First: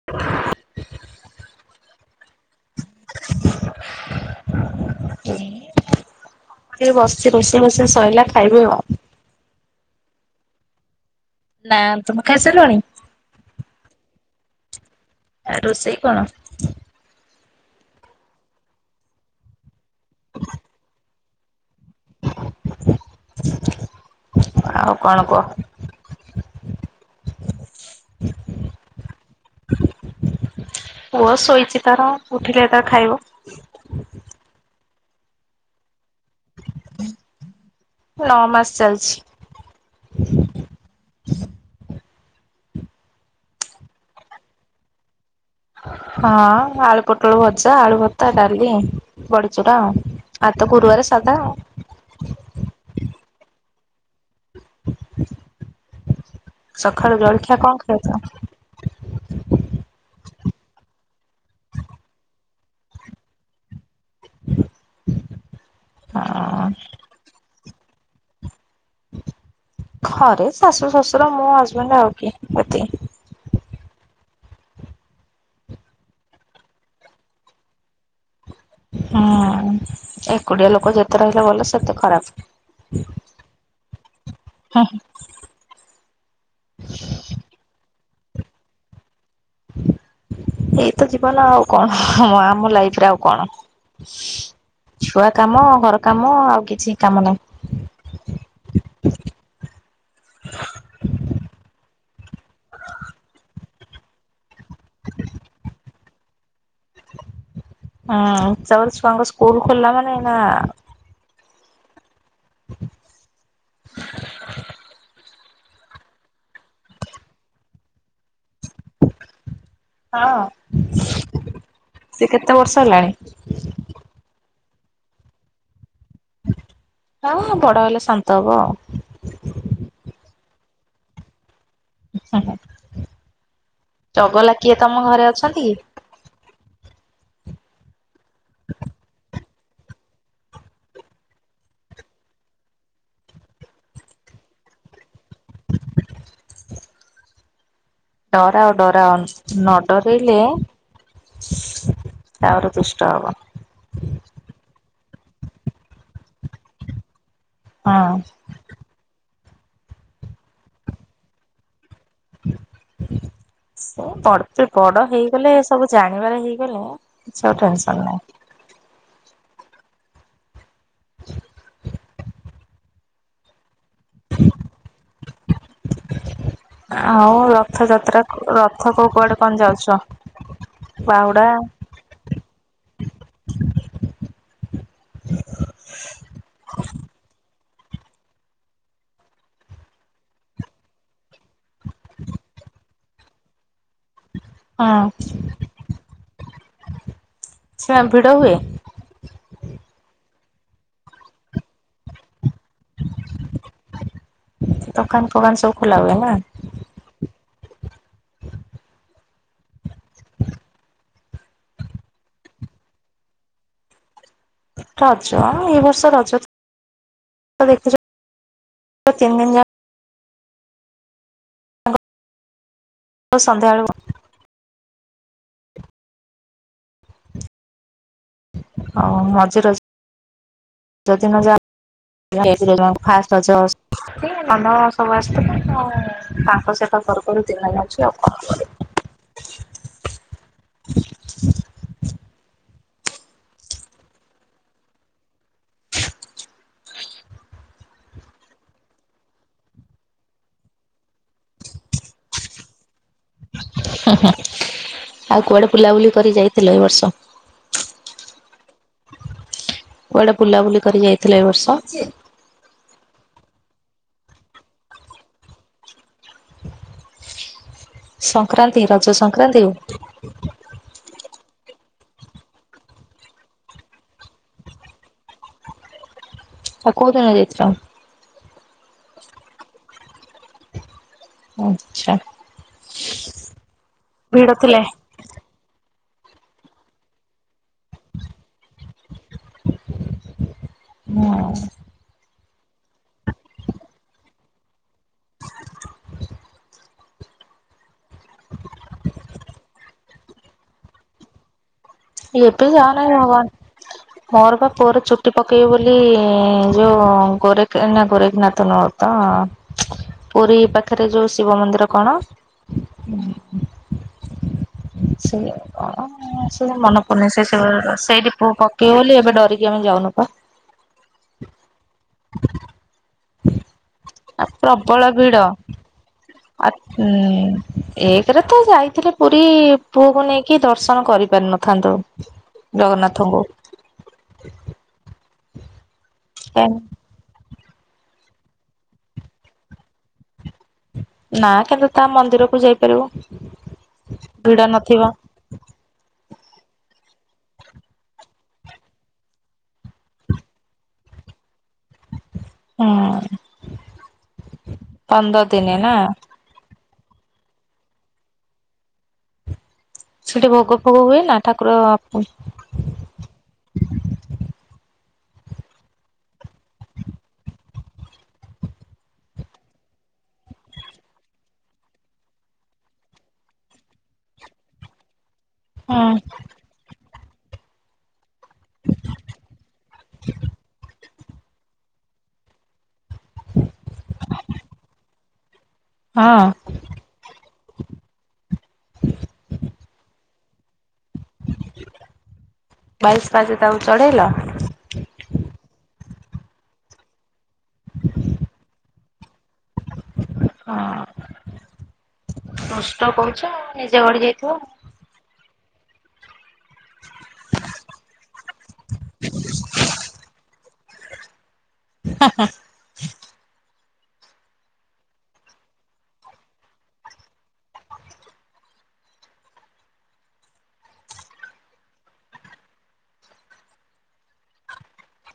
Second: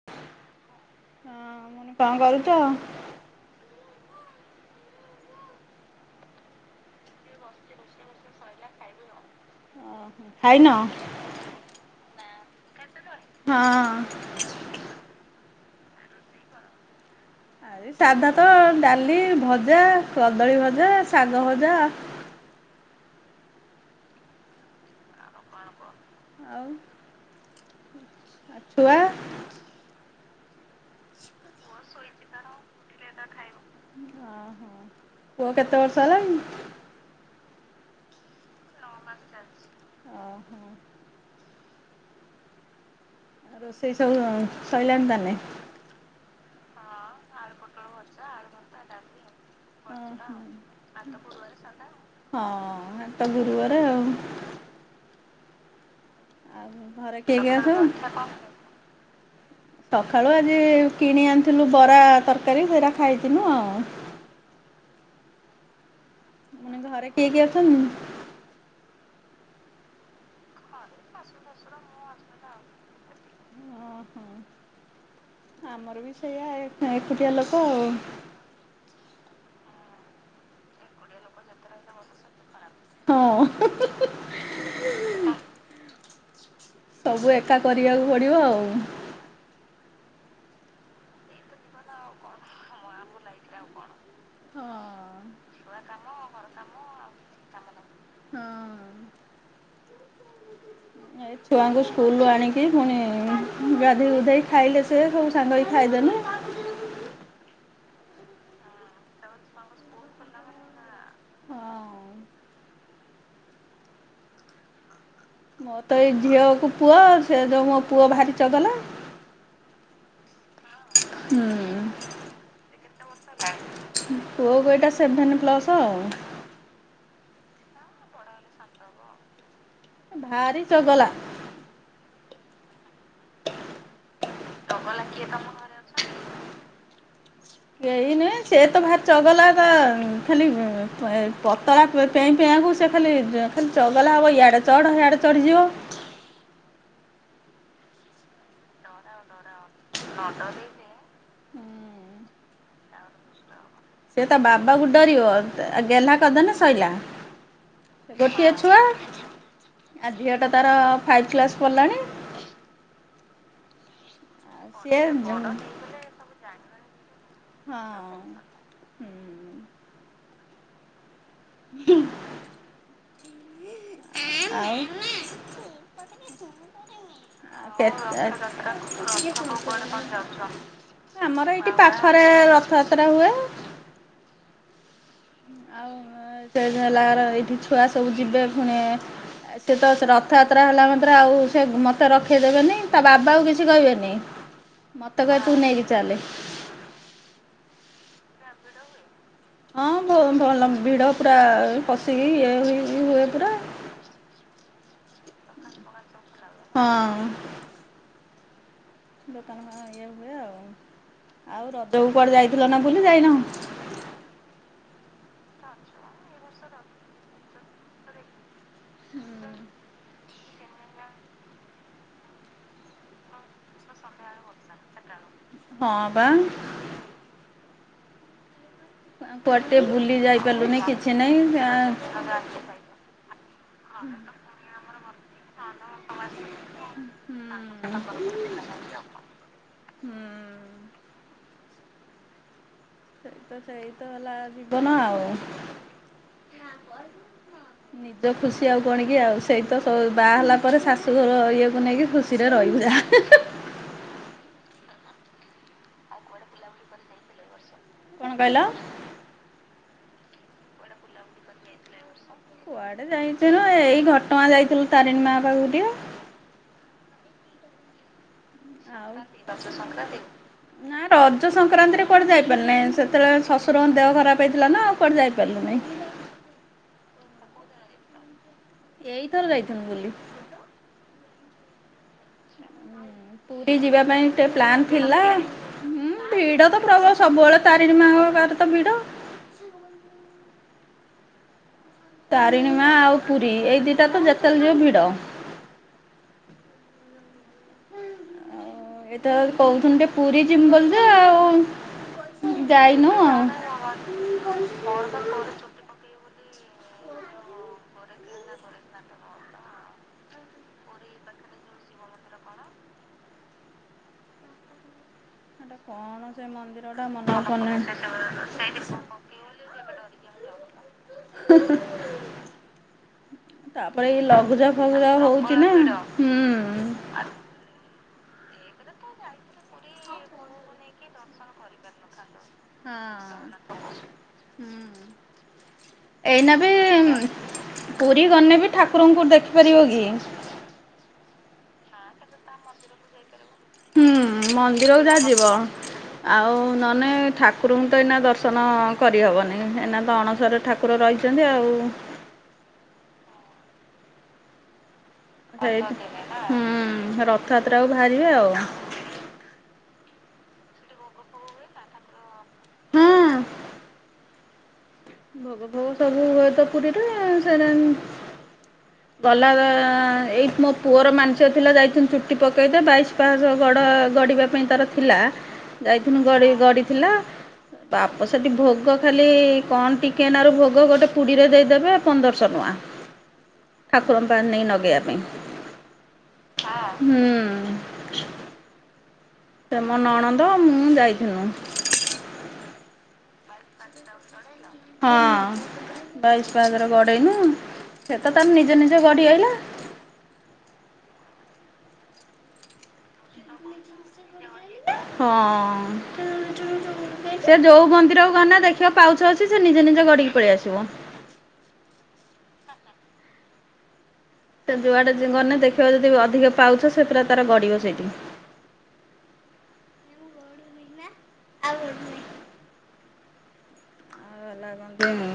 [inaudible] ହଁ ମୁଁ କନି କଁ କରୁଚ? କଁ କରିବି ବସଚି, ରୋଷେଇ ବୋସେଇ ସଇଲା ଖାଇବି ଆଉ। ଖାଇନ? ନା, ତମେ ଖାଇସାଇଲଣି? ହଁ। ଆ ରୋଷେଇ କଣ? ଆରେ ସାଧା ତ ଡାଲି ଭଜା କଦଳୀ ଭଜା ଶାଗ ଭଜା ଆଉ କଣ କୁହ? ଆଉ [inaudible] ଆଉ ଛୁଆ? ପୁଅ ଶୋଇଛି ତାର, ଉଠିଲେ ତାର ଖାଇବ। ହଁ ହଁ, ପୁଅ କେତେ ବର୍ଷ ହେଲାଣି? ନଅ ମାସ ଚାଲିଛି। ଅ ହ। ରୋସେଇ ସବୁ ସଇଲାଣି ତାନେ। ହଁ ଆଳୁ ପୋଟଳ ଭଜା ଆଳୁ ଭର୍ତ୍ତା ଡାଲି। ବଡିଚୁରା ଆଉ ଓହୋ ଆତ ଗୁରୁବାରେ ସାଧା। ହଁ ଆତ ଗୁରୁବାରେ ଆଉ। [inaudible] ଆଉ ସକାଳୁ ଘରେ କିଏ ଜଳଖିଆ କିଏ କଣ ଖାଇଛ? ସବୁ? ସକାଳୁ ଆଜି କିଣି ଆଣିଥିଲୁ ବରା ତରକାରୀ ସେରା ଖାଇଥିନୁ ଆଉ। ହଁ ମାନେ ଘରେ କିଏ କିଏ ଅଛନ୍ତି? ଘରେ ଶାଶୁ ଶ୍ୱଶୁର ମୁଁ ହଜବେଣ୍ଡ ଆଉ କିଏ ଏତିକି। ଆମର ବି ସେଇଆ ଏକୁଟିଆ ଲୋକ ଆଉ। ହୁଁ ଏକୁଟିଆ ଲୋକ ଯେତେ ରହିଲେ ଭଲ ସେତେ ଖରାପ। ହଁ। ସବୁ ଏକା କରିବାକୁ ପଡ଼ିବ ଆଉ। ଏଇତ ଜୀବନ ଆଉ କଣ ଆମ ଲାଇଫ ରେ ଆଉ କଣ। ହଁ। ଛୁଆ କାମ ଘର କାମ ଆଉ କିଛି କାମ ନାହିଁ। ହଁ। ଏ ଛୁଆଙ୍କୁ ସ୍କୁଲୁ ଆଣିକି ପୁଣି ଗାଧେଇ ଗୁଧାଇ କି ଖାଇଲେ ସେ ସବୁ ସାଙ୍ଗ ହେଇ ଖାଇଦେଲୁ। ହଁ ତାପରେ ଛୁଆଙ୍କ ସ୍କୁଲ ଖୋଲିଲା ମାନେ ଏ ନା ହଁ ମୋ ତ ଏଇ ଝିଅ କୁ ପୁଅ ସେ ଯୋଉ ମୋ ପୁଅ ଭାରି ଚଗଲା। ହଁ, ସିଏ କେତେ ବର୍ଷ ହେଲାଣି? ପୁଅ କୁ ଏଟା ସେଭେନ ପ୍ଲସ। ହଁ ହଁ ବଡ ହେଲେ ଶାନ୍ତ ହବ। ଭାରି ଚଗଲା। ହ ହ। [unintelligible] ଚଗଲା କିଏ ତମ ଅଛନ୍ତି କି? ଘରେ ଅଛନ୍ତି? କେହି ନୁହେଁ ସେ ତ ଭାରି ଚଗଲା ଟା ଖାଲି ପତଳା ପେଇଁ ପେଇଁଆକୁ ସେ ଖାଲି ଖାଲି ଚଗଲା ହେବ ଇଆଡ଼େ ଚଢ଼ ସିଆଡ଼େ ଚଢ଼ିଯିବ। ଡରାଅ ଡରାଅ ନ ଡରେଇଲେ ଆହୁରି ଦୁଷ୍ଟ ହବ। ସେ ତା ବାବାକୁ ଡରିବ ଗେହ୍ଲା କରିଦେଲେ ସଇଲା। ହଁ ଗୋଟିଏ ଛୁଆ ଆ ଝିଅ ଟା ତାର ଫାଇପ କ୍ଲାସ ପଢିଲାଣି। ସେ ପଡତେ ଆଉ ସିଏ ବଡ ହଁ। ହେଇଗଲେ ସବୁ ଜାଣିବାର ହେଇଗଲେ କିଛି ଆଉ ଟେନସନ୍ ନାହିଁ। [inaudible] ହୁଁ। [unintelligible] ଆଉ। ଆଉ ରଥଯାତ୍ରାକୁ ରଥକୁ କୁଆଡ଼େ କଣ ଯାଉଛ? ଆମର ବାହୁଡା। ଏଇଠି ପାଖରେ ରଥଯାତ୍ରା ହୁଏ ଆଉ [unintelligible] ଏଇଠି ଛୁଆ ସବୁ ଯିବେ ଫୁଣି। ସେ ତ ରଥଯାତ୍ରା ହେଲା ମାତ୍ରେ ଆଉ ସେ ମତେ ରଖେଇଦେବେନି ତା ବାବା କୁ କିଛି କହିବେନି। ହଁ ମତେ କହେ ତୁ ନେଇକି ଚାଲେ। [unintelligible] ଭିଡ ହୁଏ? ହଁ ହଁ ଭଲ ଭିଡ ପୁରା ପଶିକି ଇଏ ହୁଇ ହୁଏ ପୁରା। ଦୋକାନ୍ ଫୋକାନ୍ ସବୁ ଖୋଲା ହୁଏ ନା? ହଁ। [inaudible] [inaudible] ଆଉ ରଜକୁ କୁଆଡେ ଯାଇଥିଲ ନା ବୁଲି ଯାଇନ? ରଜ ଏ ବର୍ଷ ରଜ [unintelligible] ହଉ ସନ୍ଧ୍ୟାବେଳୁକୁ। ହଁ ପା। ଆଉ ମଝି କୁଆଡ଼େ ଟିକେ ବୁଲି ଯାଇପାରିଲୁନି କିଛି ନାହିଁ। ରଜଦିନ ଯାହା [unintelligible] ଫାଷ୍ଟ ରଜ [unintelligible] ସବୁ ଆସିଥିଲେ ଆଉ ତାଙ୍କ ସେବା ହୁଁ କରୁ-କରୁ ଦିନ ଯାଉଚି ଆଉ କଣ କରିବି। ହୁଁ। [unintelligible] ସେଇତ-ସେଇତ ହେଲା ଜୀବନ ଆଉ। ନିଜ ଖୁସି ଆଉ କଣ କିି ଆଉ ସେଇତ ବାହା ହେଲା ପରେ ଶାଶୁଘର ଇଏକୁ ନେଇକି ଖୁସି ସିରେ ରହିିବା। ହି-ହି ଆଉ କୁଆଡେ ବୁଲାବୁଲି କରି ଯାଇଥିଲେ ଏ ବର୍ଷ? କଣ କହିଲ? କୁଆଡେ ବୁଲାବୁଲି କରି ଯାଇଥିଲେ ଏ ବର୍ଷ? କୁଆଡେ ଯାଇଥିଲୁ ଏଇ ଘଟଗାଁ ଯାଇଥିଲୁ ତାରିଣୀ ମା ପାଖକୁ ଟିକେ। ସଂକ୍ରାନ୍ତି ରଜ ସଂକ୍ରାନ୍ତିକୁ? [inaudible] ନାଁ ର [unintelligible] ରଜ ସଂକ୍ରାନ୍ତି ରେ କୁଆଡେ ଯାଇପାରିଲି ନାଇଁ। ସେତେବେଳେ ଶଶୁରଙ୍କ ଦେହ ଖରାପ ହେଇଥିଲା ନା ଆଉ କୁଆଡେ ଯାଇପାରିଲି ନାଇଁ। ଆଉ କୋଉଦିନ ଯାଇଥିଲ? ଏଇଥର ଯାଇଥାନ୍ତୁ ବୁଲି। ଆଚ୍ଛା। ପୁରୀ ଯିବା ପାଇଁ ଏତେ ଭିଡ ଥିଲେ ପ୍ଲାନ୍ ଥିଲା। ହୁଁ ଭିଡ ତ ପ୍ରବଳ ସବୁବେଳେ ତାରିଣୀ ମାଆଙ୍କ ପଖରେ ତ ଭିଡ। ହଁ। ତାରିଣୀମା ଆଉ ପୁରୀ ଏଇ ଦିଟା ତ ଯେତେବେଳେ ଯିବ ଭିଡ। ଏବେ ତ କହୁଥିଲୁ ଟେ ପୁରୀ ଯିମି ବୋଲି ଯେ ଆଉ। ଏବେ ଯାଅନା ଯାଇନୁ [unintelligible] [inaudible] ମୋର ବା ପୁଅର ଚୁଟି ପକେଇବି ବୋଲି ଯୋଉ ଗୋରେଖ ନା ଗୋରେଖନାଥ ନୁହଁ ତ ପୁରୀ ପାଖେରେ ଯୋଉ ଶିବ ମନ୍ଦିର କଣ? ସେଇ ହେଟା କଣ ସେ [unintelligible] ମନେ ମନ୍ଦିରଟା ପଡ଼ୁନି ମନ ସେ ପଡୁନି। ସେଇଠି ପୁଅ ପକେଇବ ବୋଲି ଏବେ ଡରିକି ଆମେ ଯାଉନୁ ପା। [unintelligible] ତାପରେ ଏ ଲଘୁଚାପ୍ ପ୍ରବଳ ଫଗୁଚାପ୍ ହଉଚି ନା ହୁଁ। ହୁଁ ଏଇ ଥର ତ ଯାଇଥିଲି ପୁରୀ ପୁଅକୁ ନେଇକି ଦର୍ଶନ କରି ପାରିନଥାନ୍ତୁ। ହଁ ହୁଁ। ଏଇନା ବି ପୁରୀ ଗନେ ବି ଠାକୁରଙ୍କୁ ଦେଖିପାରିବ କି? ନା କିନ୍ତୁ ତା ମନ୍ଦିରକୁ ଯାଇପାରିବୁ ହୁଁ ଭିଡ ମନ୍ଦିରକୁ ନଥିବ। ଯାହା ଯିବ। ଆଉ ନହେଲେ ଠାକୁରଙ୍କୁ ତ ଏଇନା ଦର୍ଶନ କରିହେବନି ଏଇନା ତ ଅଣସର ଠାକୁର [inaudible] ରହିଛନ୍ତି ଆଉ ହଁ ହୁଁ ରଥଯାତ୍ରାକୁ ବାହାରିବେ ଆଉ। ସେଠି ଭୋଗ ଫୋଗ ହୁଏ ନା ଠାକୁର ଆପ ହୁ। ଭୋଗ ଭୋଗ ସବୁ ହୁଏତ ପୁରୀରେ ସେଟ ଗଲା ଏଇ ମୋ ପୁଅର ମାଂସିକ ଥିଲା ଯାଇିନ ଚୁଟି ପକେଇଥାନ୍ତା ବାଇଶ ପାଶ ଗଡ଼ ଗଡ଼ିବା ପାଇଁ ତାର ଥିଲା। ଯାଇଥିନୁ ଗ ଗଡ଼ିଥିଲା ବାପ ସେଠି ଭୋଗ ଖାଲି କଣ ଟିକେ ନାଗରୁ ଭୋଗ ଗୋଟେ ପୁଡ଼ିରେ ଦେଇଦେବେ ପନ୍ଦରଶହ ଟଙ୍କା। ଠାକୁରଙ୍କ ପାଖରେ ନେଇ ନଗେଇବା ପାଇଁ ହଁ ହୁଁ। ସେ ମୋ ନଣନ୍ଦ ମୁଁ ଯାଇଥିଲୁ। ବାଇଶ ପାଞ୍ଚ ତାକୁ ଚଢେଇଲ? ହଁ ବାଇଶ ପାହାଜରେ ଗଡେଇନୁ ସେ ତ ତାର ନିଜେ ନିଯେ ଗଡି ଆଇଲା। ହଁ ପୁଷ୍ଟ କହୁଛ ନିଜେ ଗଡି ଯାଇଥିବ। ହଁ। ସେ ଯୋଉ ମନ୍ଦିରକୁ ଗନେ ଦେଖିବ ପାଉଛ ଅଛି ସେ ନିଜେ ନିଜ ଗଡିକି ପଳେଇ ଆସିବ। ହଁ ହଁ ସେ ଯୁଆଟେନେ ଦେଖିବା ଯଦି ଅଧିକ ପାଉଛ ସେ ପିଲା ତାର ଗଡିବ ସେଇଠି ଆଉ [inaudible] କଇଲା ଦଉନୁ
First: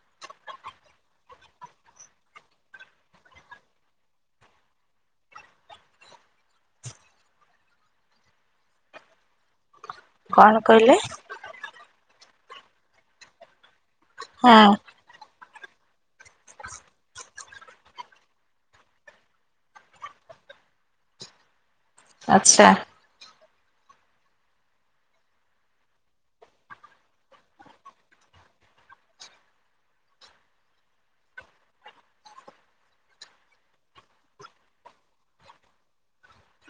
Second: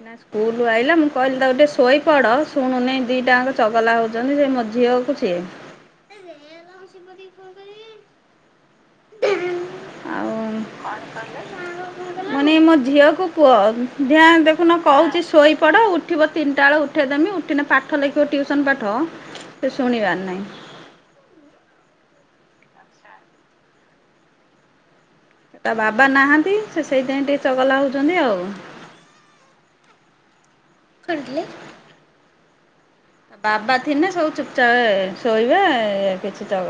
ଏଇନା ସ୍କୁଲ୍ ଆଇିଲା ମୁଁ କହିଲି ତାଟିକେ ଶୋଇପଡ଼ ଶୁଣୁନି ଦିଟାଙ୍କ ଚଗଲା ହଉଚନ୍ତି ସେ ମୋଝିଅ କୁ ସିଏ ସିପତି କଁ କରିବି ଆଉ କଣ କଇଁଲେ ମୁକଇଁନି ମୋ ଝିଅକୁ ପୁଅ ଦିଆଙ୍କେ ହଁ ଦେଖୁନ କହୁଚି ଶୋଇପଡ଼ ଉଠି ଉଠିବ ତିନିଟା ବେଳେ ଉଠାଇଦେମି ଉଠିନେ ପାଠ ଲେଖିବ ଟିଉସନ୍ ପାଠ ସେ ଶୁଣିବାର ନାହିଁ। ଆଚ୍ଛା ତା ବାବା ନାହାନ୍ତି ସେ ସେଇଥିପାଇଁ ଟିକେ ଚଗଲା ହଉଚନ୍ତି ଆଉ। କଣ କଇଁଲେ? ବାବା ଥିନେ ସବୁ ଚୁପଚାପ୍ ହେବେ ଶୋଇବେ କିଛି ଚ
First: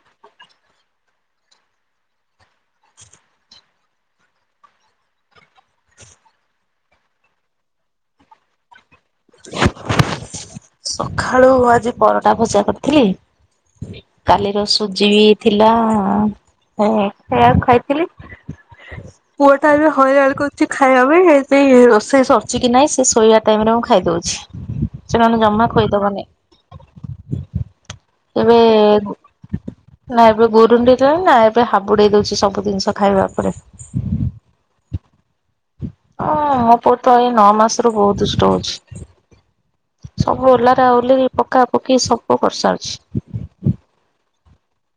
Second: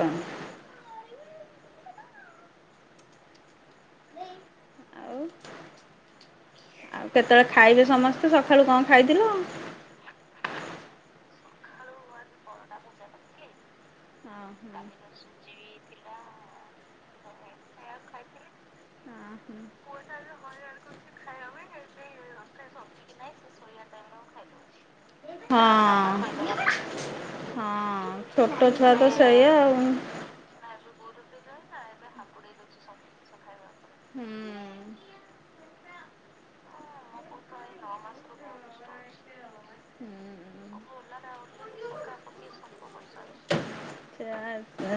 ଆଉ ଆଉ କେତେବେଳେ ଖାଇବେ ସମସ୍ତେ ସକାଳୁ କଣ ଖାଇଥିଲ? ସଖାଳୁ ଆଜି ପରଟା ଭଜା କରିଥିଲି କାଲିର ସୁଜିବି ଥି ଅଁ ସେଆକୁ ଖାଇଥିଲି। ପୁଅଟା ଏବେ ହଇରାଣ କରୁଚି ଖାଇବା ପାଇଁ ହେ ସେ ରୋଷେଇ ସରୁଚିକି ନାଇଁ ସେ ଶୋଇବା ଟାଇମରେ ମୁଁ ଖାଇଦଉଛି ସେମାନେ ଜମା ଖୋଇଦବନି। ହଁ ହଁ ଏବେ ଛୋଟ ଛୁଆ ତ ସେଇଆ ଆଉ। ନାଏବେ ଗୁରୁଡି ତହେଲା ଏବେ ହାବୁଡ଼େଇ ଦଉଚି ସବୁ ଜିନିଷ ଖାଇବା ଉପରେ। ହୁଁ। ହଁ ମୋ ପୁଅତ ଏଇ ନଅ ମାସରୁୁ ବହୁତ ଦୁଷ୍ଟ ହଉଚି। ହୁଁ। ଓଲାର ଓଲିରି ପକା ପକି ସବୁ କରିସାରିଚି। ସେୟା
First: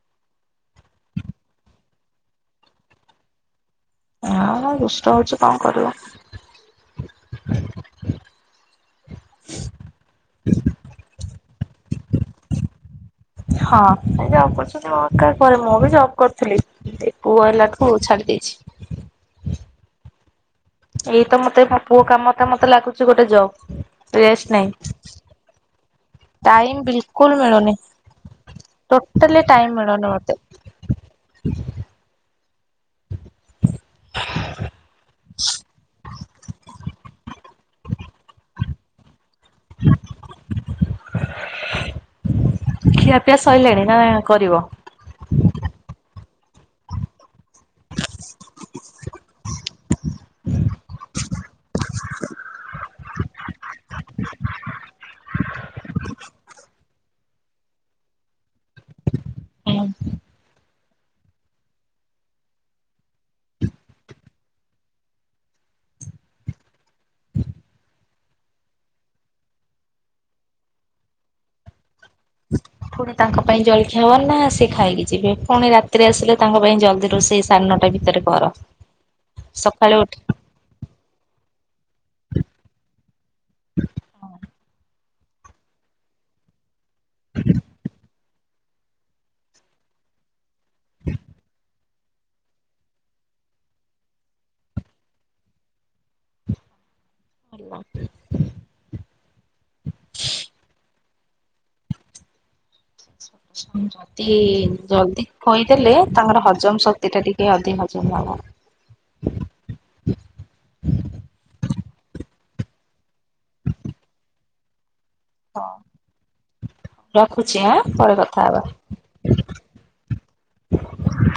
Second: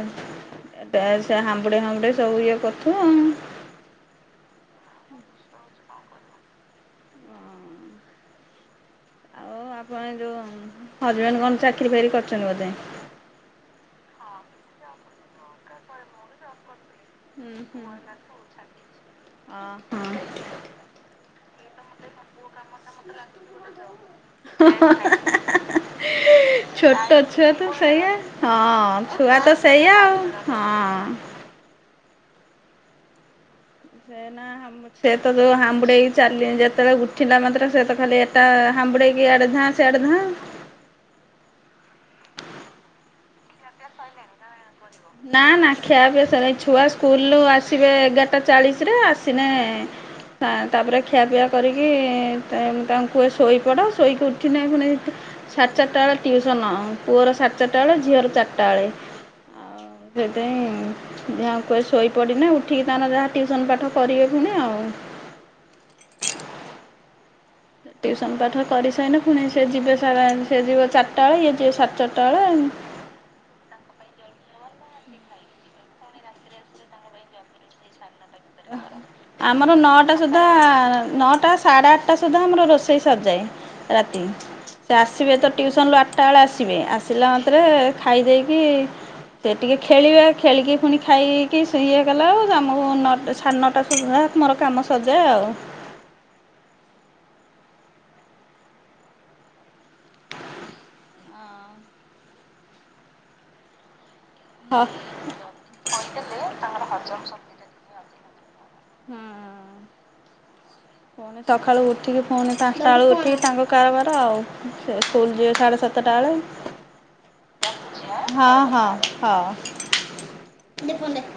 ଆ ସେ ହାମ୍ବୁଡ଼େ ଫାମ୍ବୁଡ଼େ ସବୁ ଇଏ କରୁଥୁବ ଆଉ। ହବା ଦୁଷ୍ଟ ହଉଚି କଣ କରିବୁ। ଆଉ। ହଉ ଆପଣ ଯୋଉ ହଜବେଣ୍ଡେ କଣ ଚାକିରି ଫାକିରି କରିଚନ୍ତି ବୋଧେ? ହଁ ସେ ଜବ୍ କରୁଚନ୍ତି ମୋ ପରେ ମୁଁବି ଜବ୍ କରୁଥିଲି ଏ ପୁଅ ହୁଁ ହୁଁ। ହେଲାଠୁ ଛାଡ଼ି ଦେଇଛି। ଓହୋ। ଏଇତ ମତେ ମୋ ପୁଅ କାମଟା ମତେ ଲାଗୁଚି ଗୋଟେ ଜବ୍ ରେଷ୍ଟ ନାଇଁ। [inaudible] ଛୋଟ ଛୁଆତ ମିଳୁନି। ସେଇଆ ହଁ ଟୋଟାଲି ଛୁଆତ ଟାଇମ ସେଇଆ ମିଳୁନି ଆଉ। ମତେ ହଁ। ସେଏଇନା ହା ସେତ ଯୋଉ ହାୁଡେଇକି ଚାଲି ଯେତେବେଳେ ଉଠିଲା ମାତ୍ର ସେତ ଖାଲି ଏଟା ହମ୍ୁଡେଇ ଇଆଡେଧାଁ ସିଆଡେଧାଁ। ଖିଆ ପିଆ ସଇଲାଣି ନାକରିବ? ନା ନା ଖିଆ ପିଆ ସ ଛୁଆ ସ୍କୁଲରୁ ଆ ଆସିବେ ଏଗାରଟା ଚାଳିଶରେ ଆସିନେ ଖା ତାପରେ ଖିଆପିଆ କରିକି ତାଙ୍କୁ କୁଏ ଶୋଇପଡ଼ ଶୋଇକି ଉଠିନେ ପୁଣି ତା ସାଢେ ଚାରିଟା ବେଳେ ଟିଉସନ୍ ପୁଅର ସାଢ଼େ ଚାରିଟା ବେଳେ ଝିଅର ଚାରିଟା ବେଳେ। ଆଉ ସେଥିପାଇଁ ଦିହାଙ୍କୁ କୁହେ ଶୋଇପଡ଼ିନେ ଉଠିକି ତାଙ୍କର ଯାହା ଟିଉସନ୍ ପାଠ କରିବେ ପୁଣି ଆଉ। ଟିଉସନ୍ ପାଠ କରିସାରିନେ ଫୁଣି ସିଏ ଯିବେ ସାରା ଯିବ ଚାରିଟା ବେଳେ ଇଏ ଯିବ ସାଢ଼େ ଚାରିଟା ବେଳେ। ପୁଣି ତାଙ୍କ ପାଇଁ ଜଳଖିଆବନା ସେ ଖାଇକି ଯିବେ ପୁଣି ରାତିରେ ଆସିଲେ ତାଙ୍କ ପାଇଁ ଜଲ୍ଦି ରୋଷେଇ। ସାଢ଼େ ନଅଟା ଭିତରେ କର। ଆମର ସକାଳୁ ନଅଟା ସୁଧା- ସୁଧା ନଅଟା ସାଢ଼େ ଆଠଟା ସୁଦ୍ଧା ଆମର ରୋଷେଇ ସରିଯାଏ ରାତି- ସେ ଆସିବେ ତ ଟଉସନରୁୁ ଆଠଟା ବେଳେ ଆସିବେ ଆସିଲା ମାତ୍ରେ ଖାଇ ଦେଇକି। ସେ ଟିକେ ଖେଳିବେ ଖେଳିକି ପୁଣି ଖାଇକି ଇଏ କଲା ଆଉ ଆମକୁ ନଅ ସାଢ଼େ ନଅଟା ସୁଧା ମୋର କାମ ସଜା ଆଉ- ଉଠି [inaudible] ତିନି ହଁ ହୁଁ ଜଲ୍ଦି ଖୋଇଦେଲେ ତାଙ୍କର ହଜମ ଶକ୍ତି ଟା ଟିକେ ଅଧିକ ହଜମ ହବ। ହଁ ପୁଣି ସକାଳୁ ଉଠିକି ପୁଣି ପାଞ୍ଚଟା ବେଳକୁ ଉଠିକି ତାଙ୍କ କାରବାର ଆଉ। ସେ ସ୍କୁଲ ଯିବ ସାଢେ ସାତଟା ବେଳେ- ରଖୁଛି ଆଁ ପରେ କଥା ହଁ ହବା। ହଁ ହଁ ଦେ ଫୋନ ଟା -